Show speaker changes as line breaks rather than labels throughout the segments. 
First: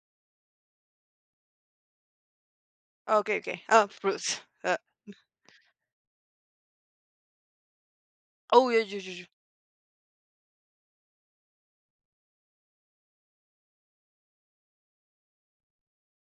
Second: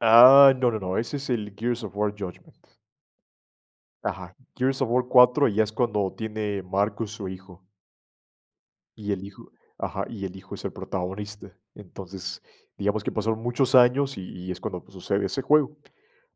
Ah, no, no, no, ese es el Gears of War Judgment.
Ah, okey, okey. Ah
Ajá,
[unintelligible] Ah
Gears of War 4, y ya es cuando tiene Marcus, su hijo.
Oh, ya, ya, ya,
Y el
ya.
hijo ajá, y el hijo es el protagonista. Entonces, digamos que pasaron muchos años y y es cuando pues, sucede ese juego.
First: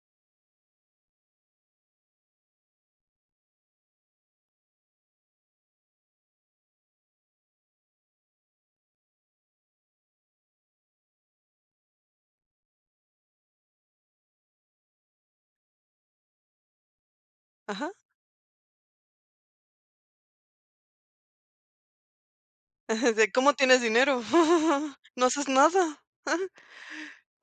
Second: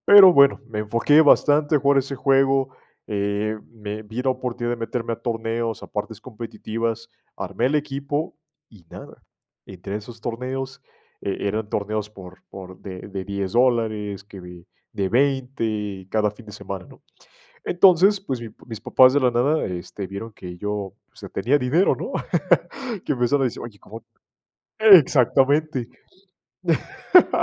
Pero bueno, me enfoqué bastante jugar ese juego, eh, me vi la oportunidad de meterme a torneos, a partes competitivas, armé el equipo y nada. Entre esos torneos e eran torneos por por de de $10 dólares, que de de $20 cada fin de semana, ¿no?
Ajá.
Entonces, pues, mi mis papás de la nada, este, vieron que yo, o sea, tenía dinero, ¿no? Que
O sea,
empezaron a
¿Cómo
decir: “Oye,
tienes
cómo”,
dinero? No haces
exactamente.
nada.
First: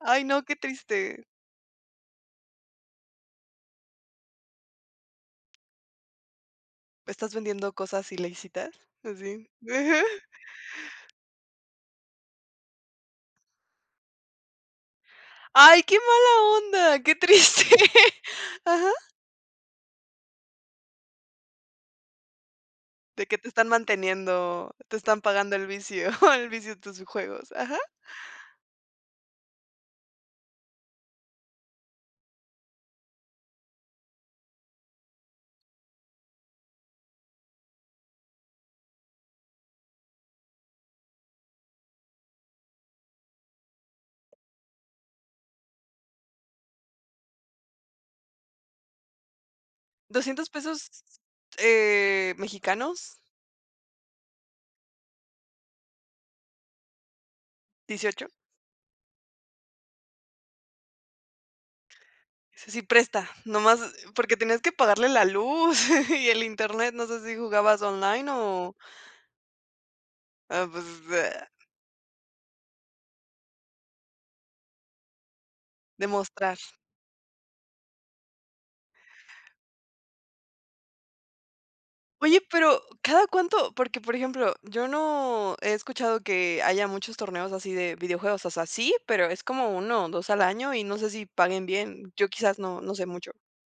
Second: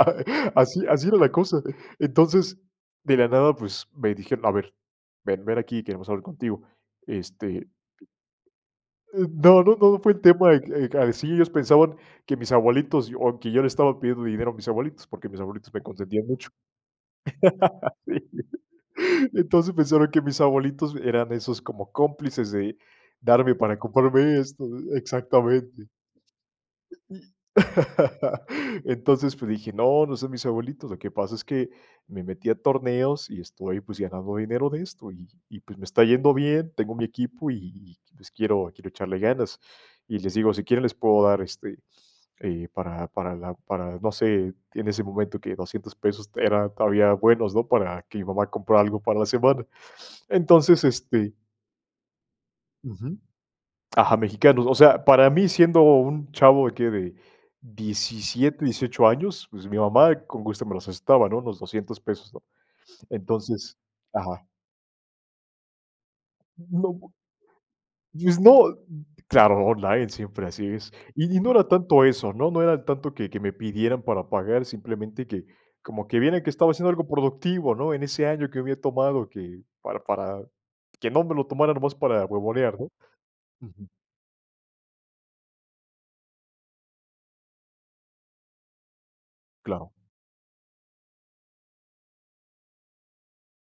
Ay, no, qué
Así así era
triste.
la cosa. Entonces, de la nada, pues me dijeron: “A ver, ven, ven aquí, queremos hablar contigo”.
¿Estás
Este
vendiendo cosas ilícitas?
eh,
¿Así?
no, no, no fue el tema, de que que así, ellos pensaban que mis abuelitos o, que yo le estaba pidiendo dinero a mis abuelitos, porque mis abuelitos
Ay,
me
qué
consentían
mala
mucho.
onda, qué triste.
Sí
¿Ajá?
Entonces, pensaron que mis abuelitos eran esos como cómplices de
¿De qué te
darme
están
para comprarme esto
manteniendo? Te están pagando el
Exactamente.
vicio, El vicio de tus juegos.
Y
Ajá.
entonces, pues, dije: “No, no son mis abuelitos. Lo que pasa es que me metí a torneos, y estoy, pues, ganando dinero de esto y y, pues, me está yendo bien, tengo mi equipo y y y, pues, quiero quiero echarle ganas”. Y les digo: “Si quieren les puedo dar, este, eh, para para la para, no sé", en ese momento que $200 pesos era todavía buenos, ¿no?, para que mi mamá comprara algo para la semana.
$200
Entonces,
pesos,
este
eh,
Ujú.
¿mexicanos?
Ajá, mexicanos. O sea, para mí siendo un chavo de qué, de
¿18?
17, 18 años, pues, mi mamá con gusto me los prestaba, ¿no? Los $200 pesos, ¿no?
Ese sí presta,
Entonces
nomás porque
ajá.
tenías que pagarle la luz y el Internet,
No
no sé si jugabas
y
online
es
o
no claro, online, siempre así
Ah,
es. Y y
pues,
no era tanto eso, ¿no? No era tanto que que me pidieran para pagar, simplemente que, como que vieran que
Demostrar.
estaba haciendo algo productivo, ¿no? En ese año que había tomado que para para que no me lo tomara nomás para
Oye,
huevonear,
pero,
¿no?
¿cada cuánto?
Ujú.
Porque, por ejemplo, yo no he escuchado que haya muchos torneos así de videojuegos. O sea, sí, pero es como
Claro.
1, o, 2 al año, y no sé si paguen bien. Yo quizás no no sé mucho.